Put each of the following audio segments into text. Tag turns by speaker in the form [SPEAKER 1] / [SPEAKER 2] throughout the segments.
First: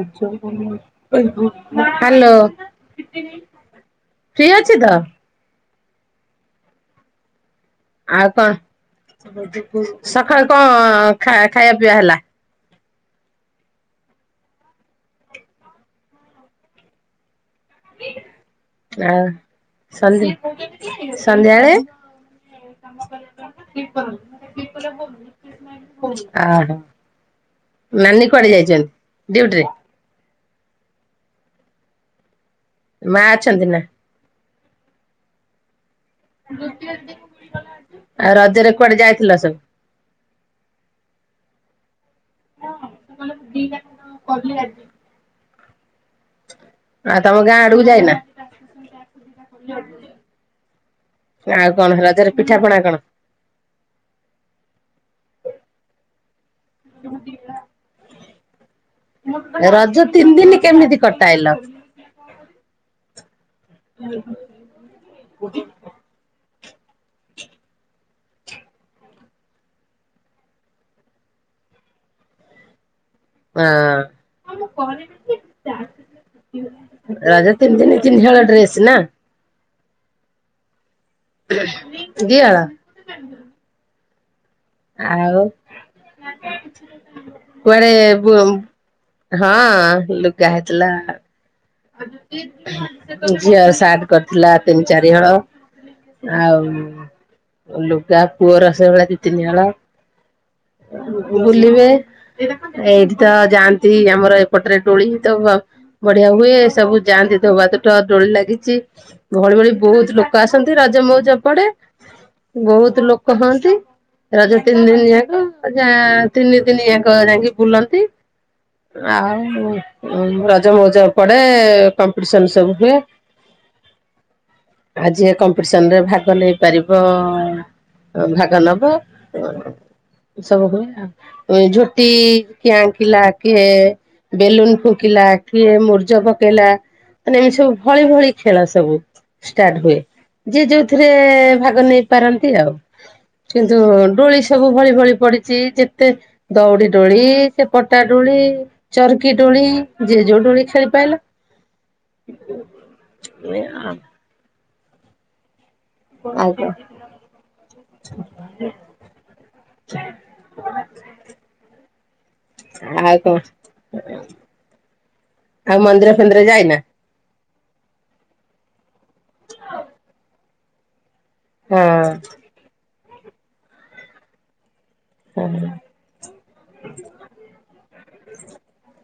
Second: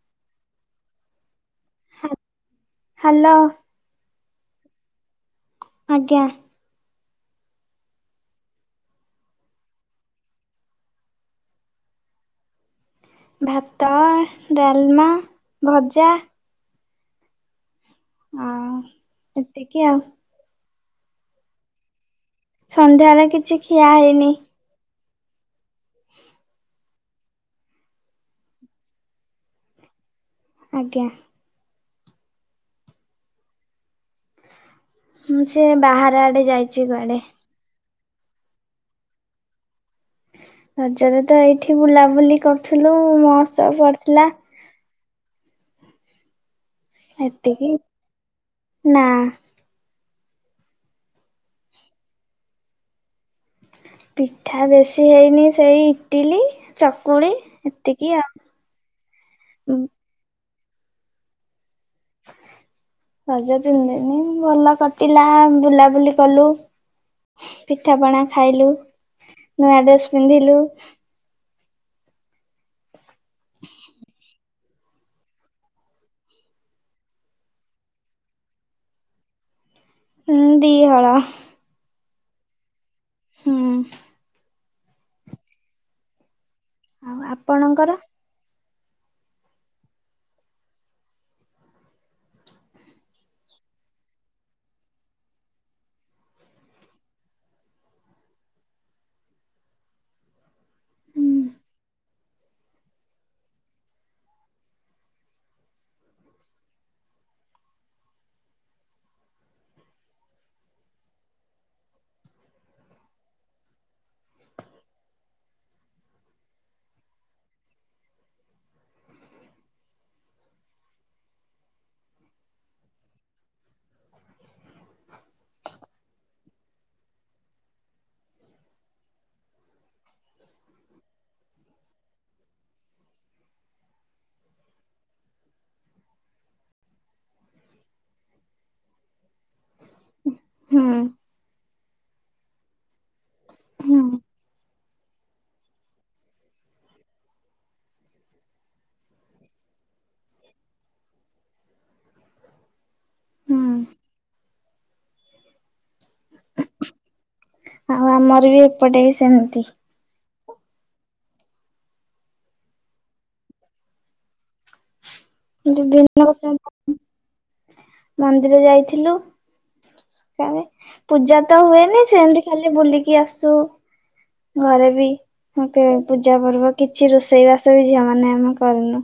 [SPEAKER 1] [inaudible] Hello.
[SPEAKER 2] Hello
[SPEAKER 1] free ଅଛି ତ?
[SPEAKER 2] ଆଜ୍ଞା।
[SPEAKER 1] ଆଉ କଣ ସକାଳୁ କଣ ଖାଇବା ପିଇବା ହେଲା?
[SPEAKER 2] ଭାତ, ଡାଲମା, ଭଜା। ଆଉ
[SPEAKER 1] ଆ
[SPEAKER 2] ଏତିକି ଆଉ
[SPEAKER 1] ସନ୍ଦି ସନ୍ଧ୍ୟାଏଳେ
[SPEAKER 2] ସନ୍ଧ୍ୟାରେ କିଛି ଖିଆ ହେଇନି।
[SPEAKER 1] ଓହୋ ନାନୀ କୁଆଡେ ଯାଇଛନ୍ତି? ଡୁଟିରେ।
[SPEAKER 2] ଆଜ୍ଞା।
[SPEAKER 1] ମା ଅଛନ୍ତି ନା?
[SPEAKER 2] ମୁଁ ସେ ବାହାର ଆଡେ ଯାଇଛି କୁଆଡେ?
[SPEAKER 1] ଆଉ ରଜରେ କୁଆଡେ ଯାଇଥିଲା ସବୁ?
[SPEAKER 2] ରଜରେ ତ ଏଇଠି ବୁଲାବୁଲି କରୁଥିଲୁ ମହୋତ୍ସବ ପଡିଥିଲା।
[SPEAKER 1] ଆଁ ତମ ଗାଁ
[SPEAKER 2] ଏତିକି
[SPEAKER 1] ଆଡକୁ ଯାଇନା?
[SPEAKER 2] ନା
[SPEAKER 1] ଆଉ କଣ ରଜରେ ପିଠା ପଣା କଣ?
[SPEAKER 2] ପିଠା ବେଶୀ ହେଇନି ସେଇ ଇଟିଲି ଚକୁଳି ଏତିକି ଆଉ।
[SPEAKER 1] ରଜ ତିନ ଦିନି କେମିତି କଟାଇଲ?
[SPEAKER 2] ରଜ ତିନିଦିନି ଭଲ କଟିଲା ବୁଲାବୁଲି କଲୁ। ପିଠାପଣା ଖାଇଲୁ ନୂଆ ଡ୍ରେସ ପିନ୍ଧିଲୁ।
[SPEAKER 1] ଆଁ। ରଜ ତିନିଦିନି ତିନିହଳ ଡ୍ରେସ୍ ନା?
[SPEAKER 2] ହୁଁ ଦି ହଳ।
[SPEAKER 1] [unintelligible] ଦି ହଳ?
[SPEAKER 2] ହୁଁ।
[SPEAKER 1] ଆଉ?
[SPEAKER 2] ଆଉ
[SPEAKER 1] କୁଆଡେ
[SPEAKER 2] ଆପଣଙ୍କର?
[SPEAKER 1] ବୁ ହଁ ଲୁଗାହେଇଥିଲା। ଝିଅର ସାର୍ଟ କରିଥିଲା ତିନି ଚାରି ହଳ ଆଉ ଲୁଗା ପୁଅର ସେ ଭଳିଆ ଦି ତିନି ହଳ
[SPEAKER 2] ହୁଁ
[SPEAKER 1] ବୁଲିବେ ଏଇଠି ତ ଯାଆନ୍ତି ଆମର ଏପଟରେ ଦୋଳି ତ ବଢିଆ। ହୁଏ ସବୁ ଯାଆନ୍ତି ଧୋବାତୁଠ ଦୋଳି ଲାଗିଛି ଭଳି ଭଳି ବହୁତ ଲୋକ ଆସନ୍ତି ରଜ ମଉଜ ପଡେ ବହୁତ ଲୋକ ହଅନ୍ତି ରଜ ତିନି ଦିନ ଯାକ ଯା ତିନି ଦିନ ଯାକ ଯାଇକି ବୁଲନ୍ତି ଆଉ ରଜ ମଉଜ ପଡେ କମ୍ପିଟିସନ ସବୁ ହୁଏ ଆଉ ଯିଏ କମ୍ପିଟିସନ ରେ ଭାଗ ନେଇପାରିବ ଭାଗ ନବ ସବୁ ହୁଏ ଆଉ ଝୋ ଟି କିଏ ଆଙ୍କିଲା କିଏ ବେଲୁନ ଫୁକିଲା କି ମୂ ଜ ପକେଇଲା ମାନେ ଏମିତି ସବୁ ଭଳି ଭଳି ଖେଳ ସବୁ ଷ୍ଟାର୍ଟ ହୁଏ। ଯିଏ
[SPEAKER 2] ହୁଁ
[SPEAKER 1] ଯୋଉଥିରେ ଭାଗ ନେଇ ପାରନ୍ତି ଆଉ। କିନ୍ତୁ ଡୋଳି ସବୁ ଭଳି ଭଳି ପଡିଛି ଯେତେ ଦଉଡି ଦୋଳି ସେ ପଟା ଦୋଳି ଚର୍କି ଦୋଳି ଜେ ଯୋଉ ଦୋଳି ଖେଳି ପାଇଲା
[SPEAKER 2] ହୁଁ
[SPEAKER 1] ଆଜ୍ଞା।
[SPEAKER 2] ଆଉ ଆମର ବି ଏପଟେ ବି ସେମତି।
[SPEAKER 1] ଆଉ କଁ? ଆଉ ମନ୍ଦିର
[SPEAKER 2] ବିଭିନ୍ନ
[SPEAKER 1] ଫନ୍ଦିର
[SPEAKER 2] ପ୍ରକାର
[SPEAKER 1] ଯାଇନା?
[SPEAKER 2] ମନ୍ଦିର ଯାଇଥିଲୁ। କାଁ ଯେ ପୂଜା ତ ହୁଏନି
[SPEAKER 1] ହଁ
[SPEAKER 2] ସେମତି ଖାଲି ବୁଲି କି ଆସୁ ଘରେ ବି ମତେ ପୂଜା ପର୍ବ କିଛି ରୋଷେଇ ବାସ ବି ଝିଅମା ନାଁ ଆମେ କରୁନୁ।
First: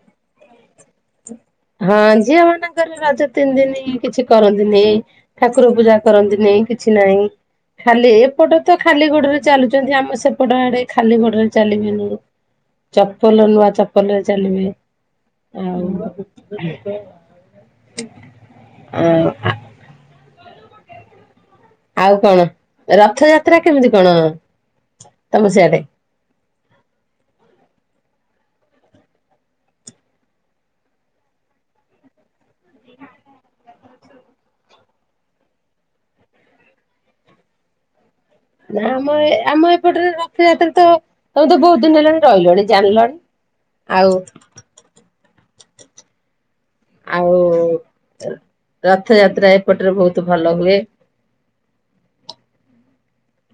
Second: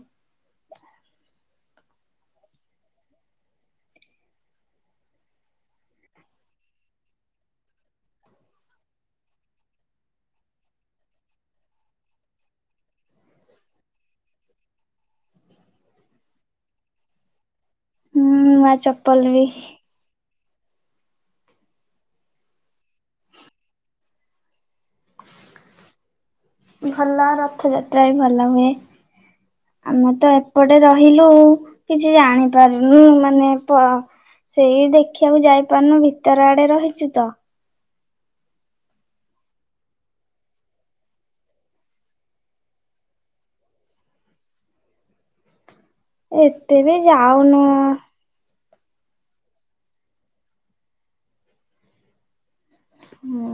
[SPEAKER 1] ହଁ ଝିଅମାନଙ୍କର ରଜ ତିନି ଦିନି କିଛି କରନ୍ତି ନେହିଁ। ଠାକୁର ପୂଜା କରନ୍ତି ନେହିଁ କିଛି ନାହିଁ ଖାଲି ଏପଟ ତ ଖାଲି ଗୋଡ଼ରେ ଚାଲୁଚନ୍ତି ଆମ ସେପଟ ଆଡ଼େ ଖାଲି ଗୋଡ଼ରେ ଚାଲିବେନେଇ ଚପଲ ନୂଆ ଚପଲରେ ଚାଲିବେ। ଆଉ
[SPEAKER 2] ହୁଁ ନୂଆ
[SPEAKER 1] ଆଉ
[SPEAKER 2] ଚପଲରେ
[SPEAKER 1] ଆଉ କଣ ରଥଯାତ୍ରା କେମିତି କଣ ତମ ସିଆଡେ?
[SPEAKER 2] ଭଲ ରଥଯା ତ୍ରା ବି ଭଲ ହୁଏ। ଆମେ ତ ଏପଟେ ରହିଲୁ କିଛି ଜାଣିପାରୁନୁ ମାନେ ପ ସେଇ ଦେଖିବାକୁ ଯାଇପାରୁନୁ ଭିତର ଆଡ଼େ ରହିଚୁ ତ।
[SPEAKER 1] ନାଁ ଆମ ଏ ଆମ ଏପଟରେ ରଥଯାତ୍ରା ତ ତମେ ତ ବୋହୁତ ଦିନ ହେଲାଣି ରହିଲଣି ଜାଣିଲଣି ଆଉ
[SPEAKER 2] ଏ ତେ ବି ଯାଉନୁ
[SPEAKER 1] ଥଯାତ୍ରା ଏପଟରେ ଭୋଉତୁ ଭଲ ହୁଏ।
[SPEAKER 2] ହୁଁ।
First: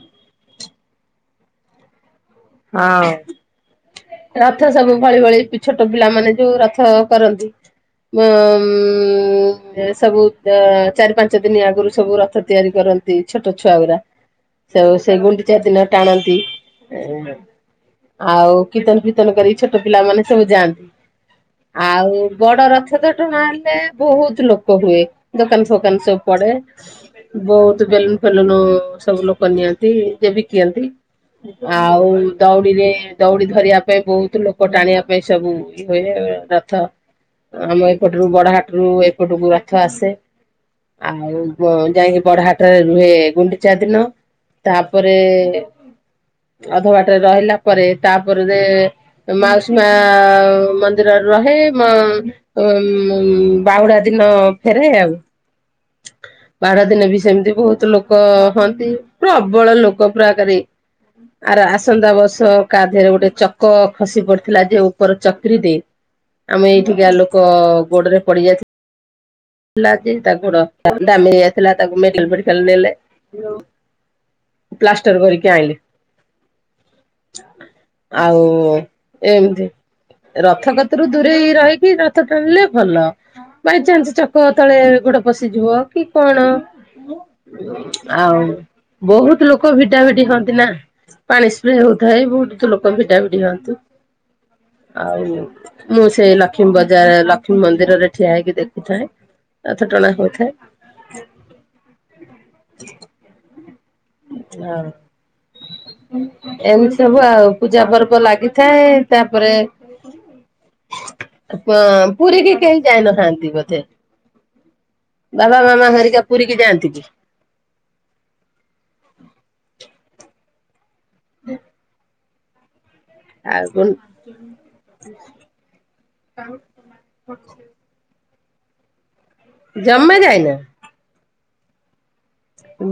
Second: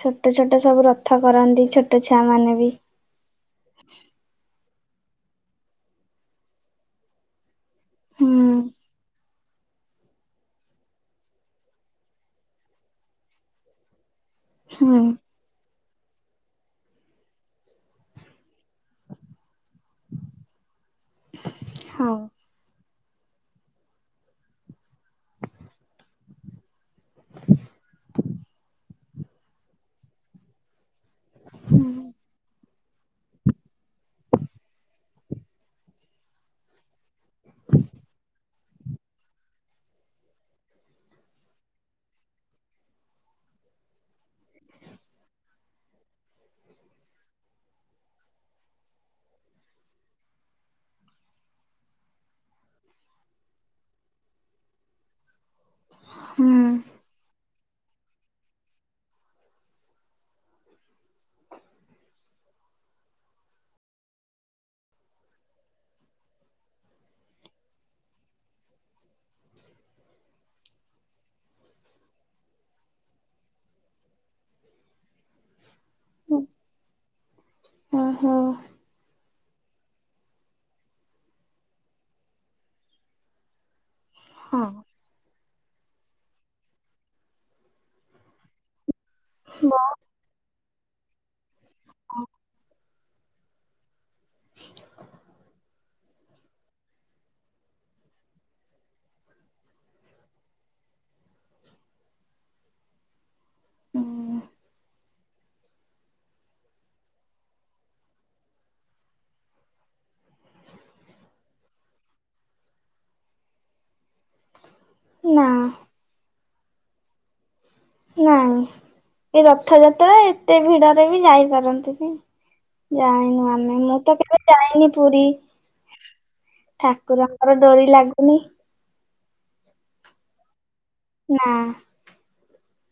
[SPEAKER 2] ଛୋଟ ଛୋଟ ସବୁ ରଥ କରନ୍ତି ଛୋଟ ଛୁଆ ମାନେ ବି
[SPEAKER 1] ହଁ। ର ଥ ସବୁ ଭଳି ଭଳି ପି ଛୋଟ ପିଲାମାନେ ଯୋଉ ରଥ କରନ୍ତି। ମ
[SPEAKER 2] ହୁଁ
[SPEAKER 1] ଉଁ ଏ ସବୁ ଦ ଚାରି ପାଞ୍ଚ ଦିନି ଆଗୁରୁ ସବୁ ରଥ ତିଆରି କରନ୍ତି ଛୋଟ ଛୁଆ ଗୁରା ସେ ଓ
[SPEAKER 2] ହୁଁ
[SPEAKER 1] ସେ ଗୁଣ୍ଡିଚା ଦିନ ଟାଣନ୍ତି। ଉଁ ଆଉ କୀର୍ତ୍ତନ ଫୀର୍ତ୍ତନ କର ଛୋଟ ପିଲାମାନୋନେ ସବୁ ଯାଆନ୍ତି। ଆଉ
[SPEAKER 2] ହଉ
[SPEAKER 1] ବଡ ରଥ ତ ଟଣା ହେଲେ ବୋହୁତ ଲୋକ ହୁଏ ଦୋକାନ ଫୋକାନ ସବୁ ପଡ଼େ ବୋହୁତ ବେଲୁନ୍ ଫେଲୁନ୍ ସବୁ ଲୋକ ନିଅନ୍ତି ଯେ ବିକିନ୍ତି। ଆଉ ଦଉଡ଼ିରେ ଦଉଡ଼ି ଧରିବା ପାଇଁ ବୋହୁତ ଲୋକ ଟାଣିବା ପାଇଁ ସବୁ ଇ ହୁଏ ରଥ ଆମ ଏପଟୁରୁ ବଡ଼ହାଟରୁ ଏପଟୁକୁ ରଥ ଆସେ ଆଉ ବ ଯାଇଁକି ବଡ଼ହାଟରେ ରୁହେ ଗୁଣ୍ଡିଚା ଦିନ। ତାପରେ ଅଧ ବା ଟ୍ ରେ ରହିଲା ପରେ ତାପରେ ମାଉସୀ ମା ମନ୍ଦିରରେ ରହେ ମ ଉଁ ବାହୁଡ଼ା ଦିନ ଫେରେ ଆଉ।
[SPEAKER 2] ହୁଁ
[SPEAKER 1] ବାହୁଡ଼ା ଦିନେ ବି ସେମତି ବୋହୁ ଲୋକ ହୁଅନ୍ତି ପ୍ରବଳ ଲୋକ ପୁରାକାରେ ଆର ଆସନ୍ତା ବର୍ଷ କାଧେରେ ଗୋଟେ ଚକ ଖସି ପଡ଼ିଥିଲା ଯେ ଉପର ଚକ୍ରିଟେ ଆମେ ଏଇଠିକା ଲୋକ ଗୋଡ଼ରେ ପଡ଼ି ଯାଇଥି ଲା ଯେ ତା ଗୋଡ଼ [unintelligible] ଦାମିରି ଆଇଥିଲା ତାକୁ ମେଡ଼ିକାଲ୍ ଫେଡ଼ିକାଲ୍ ନେଲେ। ପ୍ଲା ଷ୍ଟର୍ କରିକି ଆଇଁଲେ।
[SPEAKER 2] ହୁଁ
[SPEAKER 1] ଆଉ
[SPEAKER 2] ହଉ
[SPEAKER 1] ଏମତି ରଥ କତୁରୁ ଦୂରେଇ ରହିକି ରଥ ଟାଣିଲେ ଭଲ ବାଇଚାନ୍ସ୍ ଚକ
[SPEAKER 2] ହଁ
[SPEAKER 1] ତଳେ ଗୋଡ଼ ପଶି ଶି ଯିବ କି କଣ ଆଉ ବହୁତ ଲୋକ ଭିଡ଼ା ଭିଡ଼ି ହୁଅନ୍ତି ନା। ପାଣିସି ସ୍ପ୍ରେ ହଉଥାଏ ବହୁତ ଲୋକ ଭିଡା ଭିଡ଼ି ହୁଅନ୍ ତୁ ଆଉ ମୁଁ ସେଇ ଲକ୍ଷ୍ମୀ ବଜାର ଲକ୍ଷ୍ମୀ ମନ୍ଦିରରେ ଠିଆ ହେଇକି ଦେଖୁଥାଏ। ରଥ ଟଣା ହଉଥା ଥାଏ। ହଁ ଏମିତି ସବୁ ଆଉ ପୂଜା ପର୍ବ ଲାଗିଥାଏ। ତାପରେ ପ- ପୁରୀ କି କେହି ଯାଇନଥାନ୍ତି ବୋଧେ।
[SPEAKER 2] ନା
[SPEAKER 1] ବାବା ମାମା ହେରିକା ପୁରୀ କି ଯାଆନ୍ତି କି?
[SPEAKER 2] ନାଇଁ। ଏ ରଥ ଯାତ୍ ତ ଏତେ ଭିଡ ରେ ବି ଯାଇପାରନ୍ତିନି। ଯାାଇନୁ
[SPEAKER 1] ଆଉ
[SPEAKER 2] ଆମେ,
[SPEAKER 1] ଗୁଣ୍ଡ
[SPEAKER 2] ମୁଁ ତ କେବେ ଯାଇନି ପୁରୀ। ଠାକୁରଙ୍କର ଡୋରି ଲାଗୁ ପୁନେ
[SPEAKER 1] ଜମା ଯାଇନ?
[SPEAKER 2] ନା।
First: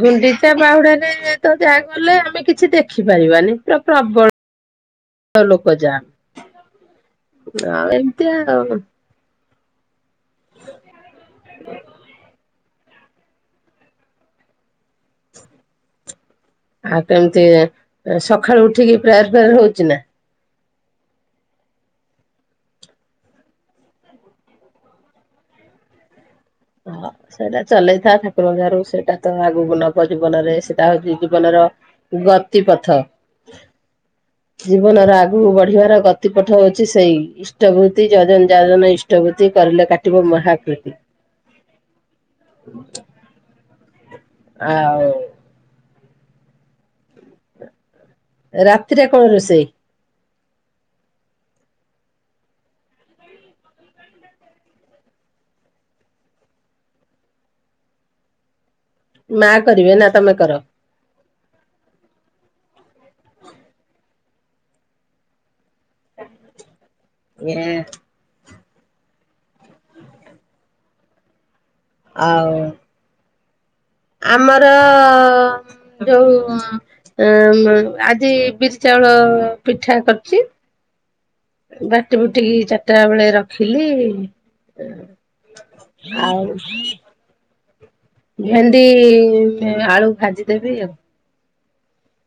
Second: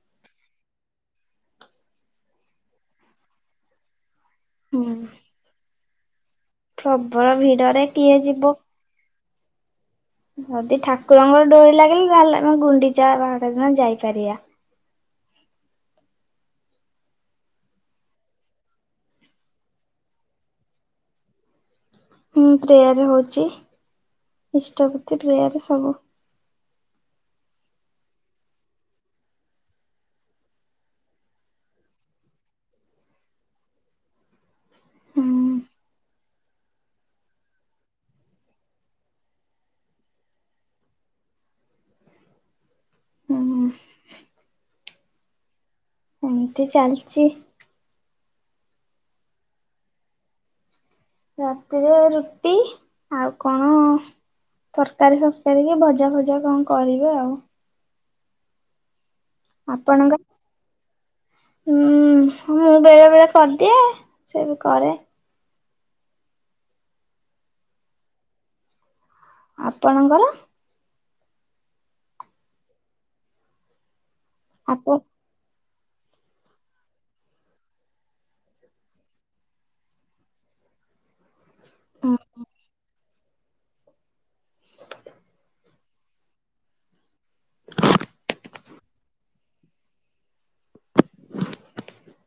[SPEAKER 1] ଗୁଣ୍ଡିଚା ବାହୁଡାରେ ତ ଯାହା ଗଲେ ଆମେ କିଛି ଦେଖିପାରିବାନି। ପୁରା ପ୍ରବଳ
[SPEAKER 2] ହୁଁ।
[SPEAKER 1] ଗଜା
[SPEAKER 2] ପ୍ରବଳ ଭିଡରେ କିଏ ଯିବ।
[SPEAKER 1] ଆଉ।
[SPEAKER 2] ଯଦି ଠାକୁରଙ୍କର ଡୋରି ଲାଗିଲେ ତାହେଲେ ମୁଁ ଗୁଣ୍ଡିଚା ଆଉ ବାହୁଡ଼ା ଦିନ ଯାଇପାରିବା।
[SPEAKER 1] ଆଉ କେମିତି ଏ ସକାଳୁ ଉଠିକି ପ୍ରେୟାର୍ ଫେୟାର ହଉଚି ନା?
[SPEAKER 2] ହୁଁ ପ୍ରେୟାର୍ ହଉଚି। ଇଷ୍ଟ ପ୍ରତି ପ୍ରେୟାର୍ ସବୁ।
[SPEAKER 1] ହଁ ସେଇଟା ଚଲେଇଥା ଠାକୁରଙ୍କ ଦୟାରୁ ସେଇଟା ତ ଆଗକୁ ନବ। ଜୀବନରେ ସେଟା ହଉଚି ଜୀବନର ଗତି ପଥ। ଜୀବନର
[SPEAKER 2] ହୁଁ
[SPEAKER 1] ଆଗକୁ ବଢିବାର ଗତି ପଥ ହଉଛି ସେଇ ଇଷ୍ଟବୂତି। ଯଜନ ଯାଜନ ଇଷ୍ଟବୂତି କରିଲେ କାଟିବ ମହାକୃତି।
[SPEAKER 2] ହୁଁ
[SPEAKER 1] [inaudible] ଆଉ
[SPEAKER 2] ଏମିତି ଚାଲଚି।
[SPEAKER 1] ରାତିରେ କଣ ରୋଷେଇ?
[SPEAKER 2] ରାତିରେ ରୁଟି ଆଉ କଣ ତରକାରୀ ଫରକାରୀ କି ଭଜା ଫଜା କଣ କରିବେ ଆଉ।
[SPEAKER 1] ମା କରିବେ, ନା
[SPEAKER 2] ଆପଣଙ୍କ
[SPEAKER 1] ତୋମେ କର?
[SPEAKER 2] ହୁଁ ମୁଁ ବେଳେ ବେଳେ କରିଦିଏ। ସେ ବି କରେ।
[SPEAKER 1] ଏଁ,
[SPEAKER 2] ଆପଣଙ୍କର?
[SPEAKER 1] ଆଉ ଆମର
[SPEAKER 2] ଆପ
[SPEAKER 1] ଅ, ଯୋଉ ଏ ଅ ଆଜି ବିରି ଚାଉଳ ପିଠା କରିଛି।
[SPEAKER 2] ହୁଁ
[SPEAKER 1] ବାଟି ବୁଟିକି ଚାରିଟା ବେଳେ। ରଖିଲି ଆଉ। ଭେଣ୍ଡି ଆଳୁ ଭାଜି ଦେବି ଆଉ।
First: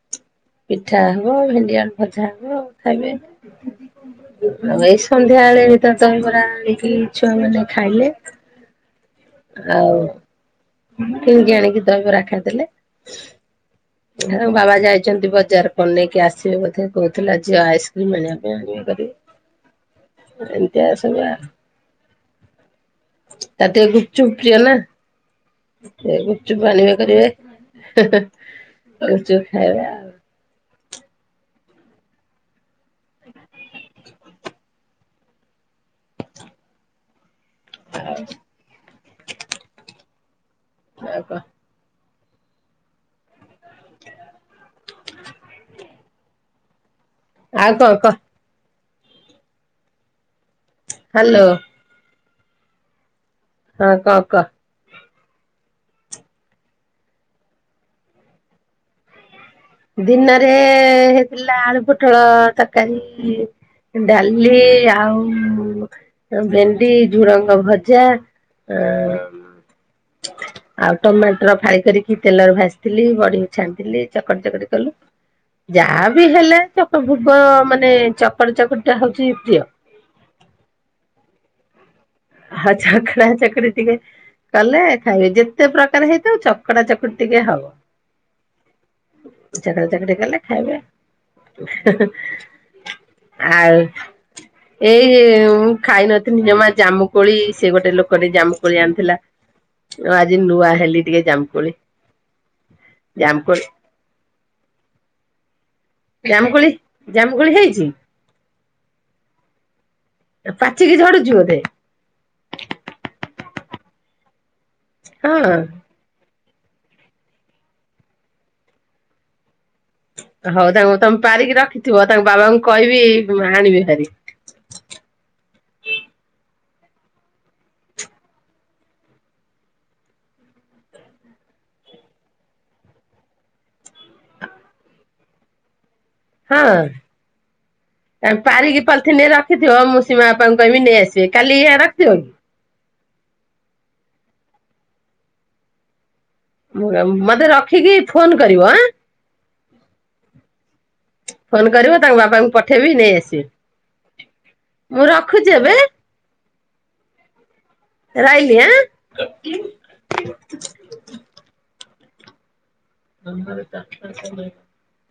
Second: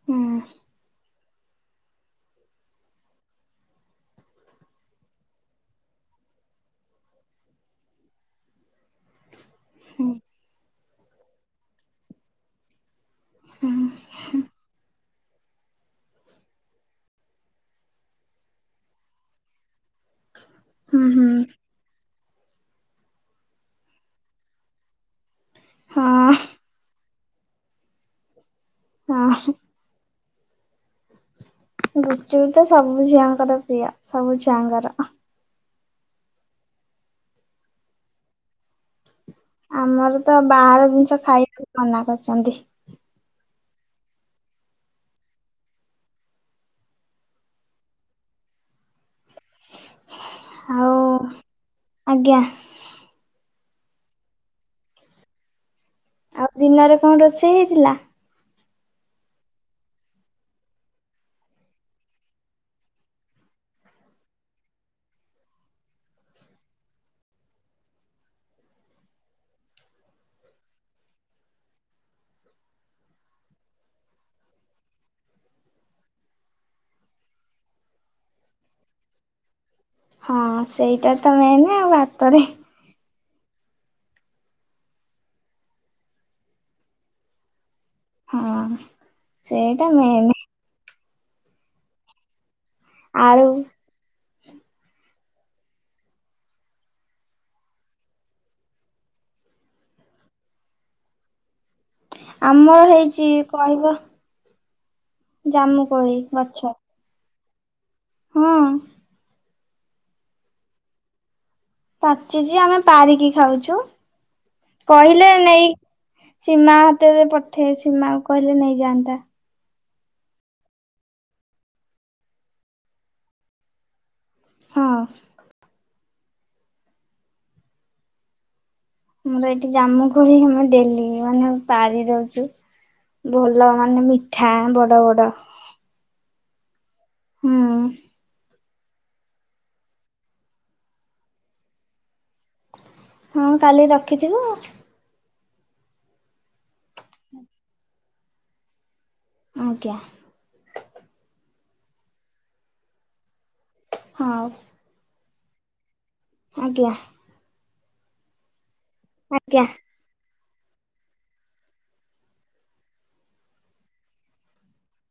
[SPEAKER 2] ହୁଁ
[SPEAKER 1] ପିଠା ହବ ଭେଣ୍ଡିଆଳୁ ଭଜା ହବ ଖାଇବେ। ଆଉ ଏଇ ସନ୍ଧ୍ୟାବେଳେ ତ ଦହିବରା ଆଣିକି ଛୁଆମାନେ ଖାଇଲେ। ଆଉ
[SPEAKER 2] ହୁଁ
[SPEAKER 1] କିଣିକି ଆଣିକି ଦହିବରା ଖାଇଦେଲେ। ଆଉ ବାବା ଯାଇ ଯେମିତି ବଜାର କଣ ନେଇକି ଆସିବେ ବୋଧେ। କହୁଥିଲା ଝିଅ ଆଇସ୍କ୍ରିମ ଆଣିବା ପାଇଁ ଆଣିବେ କରିବେ। ଏମିତିଆ ସବୁ
[SPEAKER 2] ହୁଁ
[SPEAKER 1] ଆ ତାର ଟିକେ ଗୁପ୍ ଚୁପ୍ ପ୍ରିୟ ନା। ଏ
[SPEAKER 2] ହଁ
[SPEAKER 1] ଗୁପଚୁପ ଆଣିବେ କରିବେ। [unintelligible] ଗୁପଚୁପ୍
[SPEAKER 2] ହଁ
[SPEAKER 1] ଖାଇବା ଆଉ।
[SPEAKER 2] ଗୁପଚୁପ ତ ସବୁ ଝିଅଙ୍କର ପ୍ରିୟ ସବୁ ଛୁଆଙ୍କର।
[SPEAKER 1] ଆଉ।
[SPEAKER 2] ଆମର ତ ବାହାର ଜିନିଷ
[SPEAKER 1] କଣ?
[SPEAKER 2] ଖାଇବାକୁ ମନା କରି ଛନ୍ତି।
[SPEAKER 1] ଆଉ କଣ କହ।
[SPEAKER 2] ଆଉ
[SPEAKER 1] ହ୍ୟାଲୋ।
[SPEAKER 2] ଆଜ୍ଞା।
[SPEAKER 1] ହଁ କଣ କହ।
[SPEAKER 2] ଆଉ ଦିନରେ କଣ ରୋଷେଇ ହେଇଥିଲା?
[SPEAKER 1] ଦିନରେ ହେଇଥିଲା ଆଳୁ ପୋଟଳ ତରକାରୀ, ଡାଲି ଆଉ ଭେଣ୍ଡି, ଝୁଡ଼ଙ୍ଗ ଭଜା ଆଉ ଟମାଟର ଫାଳି କରିକି ତେଲରେ ଭାଜିଥିଲି, ବଡି ଛାଣିଥିଲି ଚ ଚକଡା ଚକଡି କଲୁ ଯାହା ବିି ହେଲେ [unintelligible] ମାନେ ଚକଡା ଚକଡି ଟା ହଉଛି ପ୍ରିୟ।
[SPEAKER 2] ହଁ ସେଇଟା ତ ମେନ ଆଉ ଭା
[SPEAKER 1] [unintelligible] ଚକୁଡା ଟିକେ କଲେ ଖାଇବେ ଯେତେ ପ୍ରକାର ହେଇଥାଉ ଚକଡ଼ା ଚକୁ ଟିକେ ହବ।
[SPEAKER 2] ହଁ
[SPEAKER 1] ଚକଡା
[SPEAKER 2] ସେଇଟା
[SPEAKER 1] ଚକଡି
[SPEAKER 2] ମେନେ।
[SPEAKER 1] କଲେ ଖାଇବେ
[SPEAKER 2] ଆଳୁ
[SPEAKER 1] [unintelligible] ଆଉ ଏଇ ସିଏ ଉଁ ଖାଇନଥିଲି ଜମା ଜାମୁ କୋଳି ସେ ଗୋଟେ ଲୋକ ଟିକେ ଜାମୁକୋଳି ଆଣିଥିଲା ଆଜି ନୂଆ ହେଲି ଟିକେ ଜାମୁକୋଳି।
[SPEAKER 2] ଆମର ହେଇଛି
[SPEAKER 1] ଜାମୁକୋଳି
[SPEAKER 2] କହିବ, ଜାମୁ କୋ
[SPEAKER 1] ଜାମୁକୋଳି ଜାମ [unintelligible] ହେଇଛି।
[SPEAKER 2] ହଁ।
[SPEAKER 1] ପାଚିକି ଝଡୁଛି ବୋଧେ?
[SPEAKER 2] ପାଚିଛି ଆମେ ପାରିକି ଖାଉଛୁ। କହିଲେ
[SPEAKER 1] ହଁ।
[SPEAKER 2] ନେଇ। ସୀମା ହାତରେ ପଠେଇବି, ସୀମାକୁ କହିଲେ ନେଇଯାଆନ୍ତା।
[SPEAKER 1] ହଉ ତାଙ୍କୁ ତମେ ପାରିକି ରଖିଥିବ, ତାଙ୍କ ବାବାଙ୍କୁ କହିବି ଆଣିବେ ଭାରି।
[SPEAKER 2] ହଁ ଆମର ଏଠି ଜାମୁ କୋଳି ଆମେ ଡେଲି ମାନେ ପାରି ଦଉଛୁ ଭଲ ମାନେ ମିଠା ବଡ ବଡ।
[SPEAKER 1] ହଁ।
[SPEAKER 2] ହୁଁ
[SPEAKER 1] ତମେ ପାରିକି ବାଲକୁନି ରେ ରଖିଥିବ ମୁଁ ସୀମା ବାପାଙ୍କୁ କହିବି ନେଇଆସିବେ କାଲି ଇ ରଖିଥିବ କି?
[SPEAKER 2] ହଁ କାଲି ରଖିଥିବୁ।
[SPEAKER 1] ମତେ ରଖିକି ଫୋନ କରିବ ଆଁ।
[SPEAKER 2] ଆଜ୍ଞା ।
[SPEAKER 1] ଫୋନ କରିବ ତାଙ୍କ ବାପାଙ୍କୁ ପଠେଇବି ନେଇ ଆସିବେ।
[SPEAKER 2] ହଁ।
[SPEAKER 1] ଖୋଜି ହେବେ।
[SPEAKER 2] ଆଜ୍ଞା।
[SPEAKER 1] ରହିଲି ଆଁ।
[SPEAKER 2] ଆଜ୍ଞା।
[SPEAKER 1] [inaudible] [unintelligible]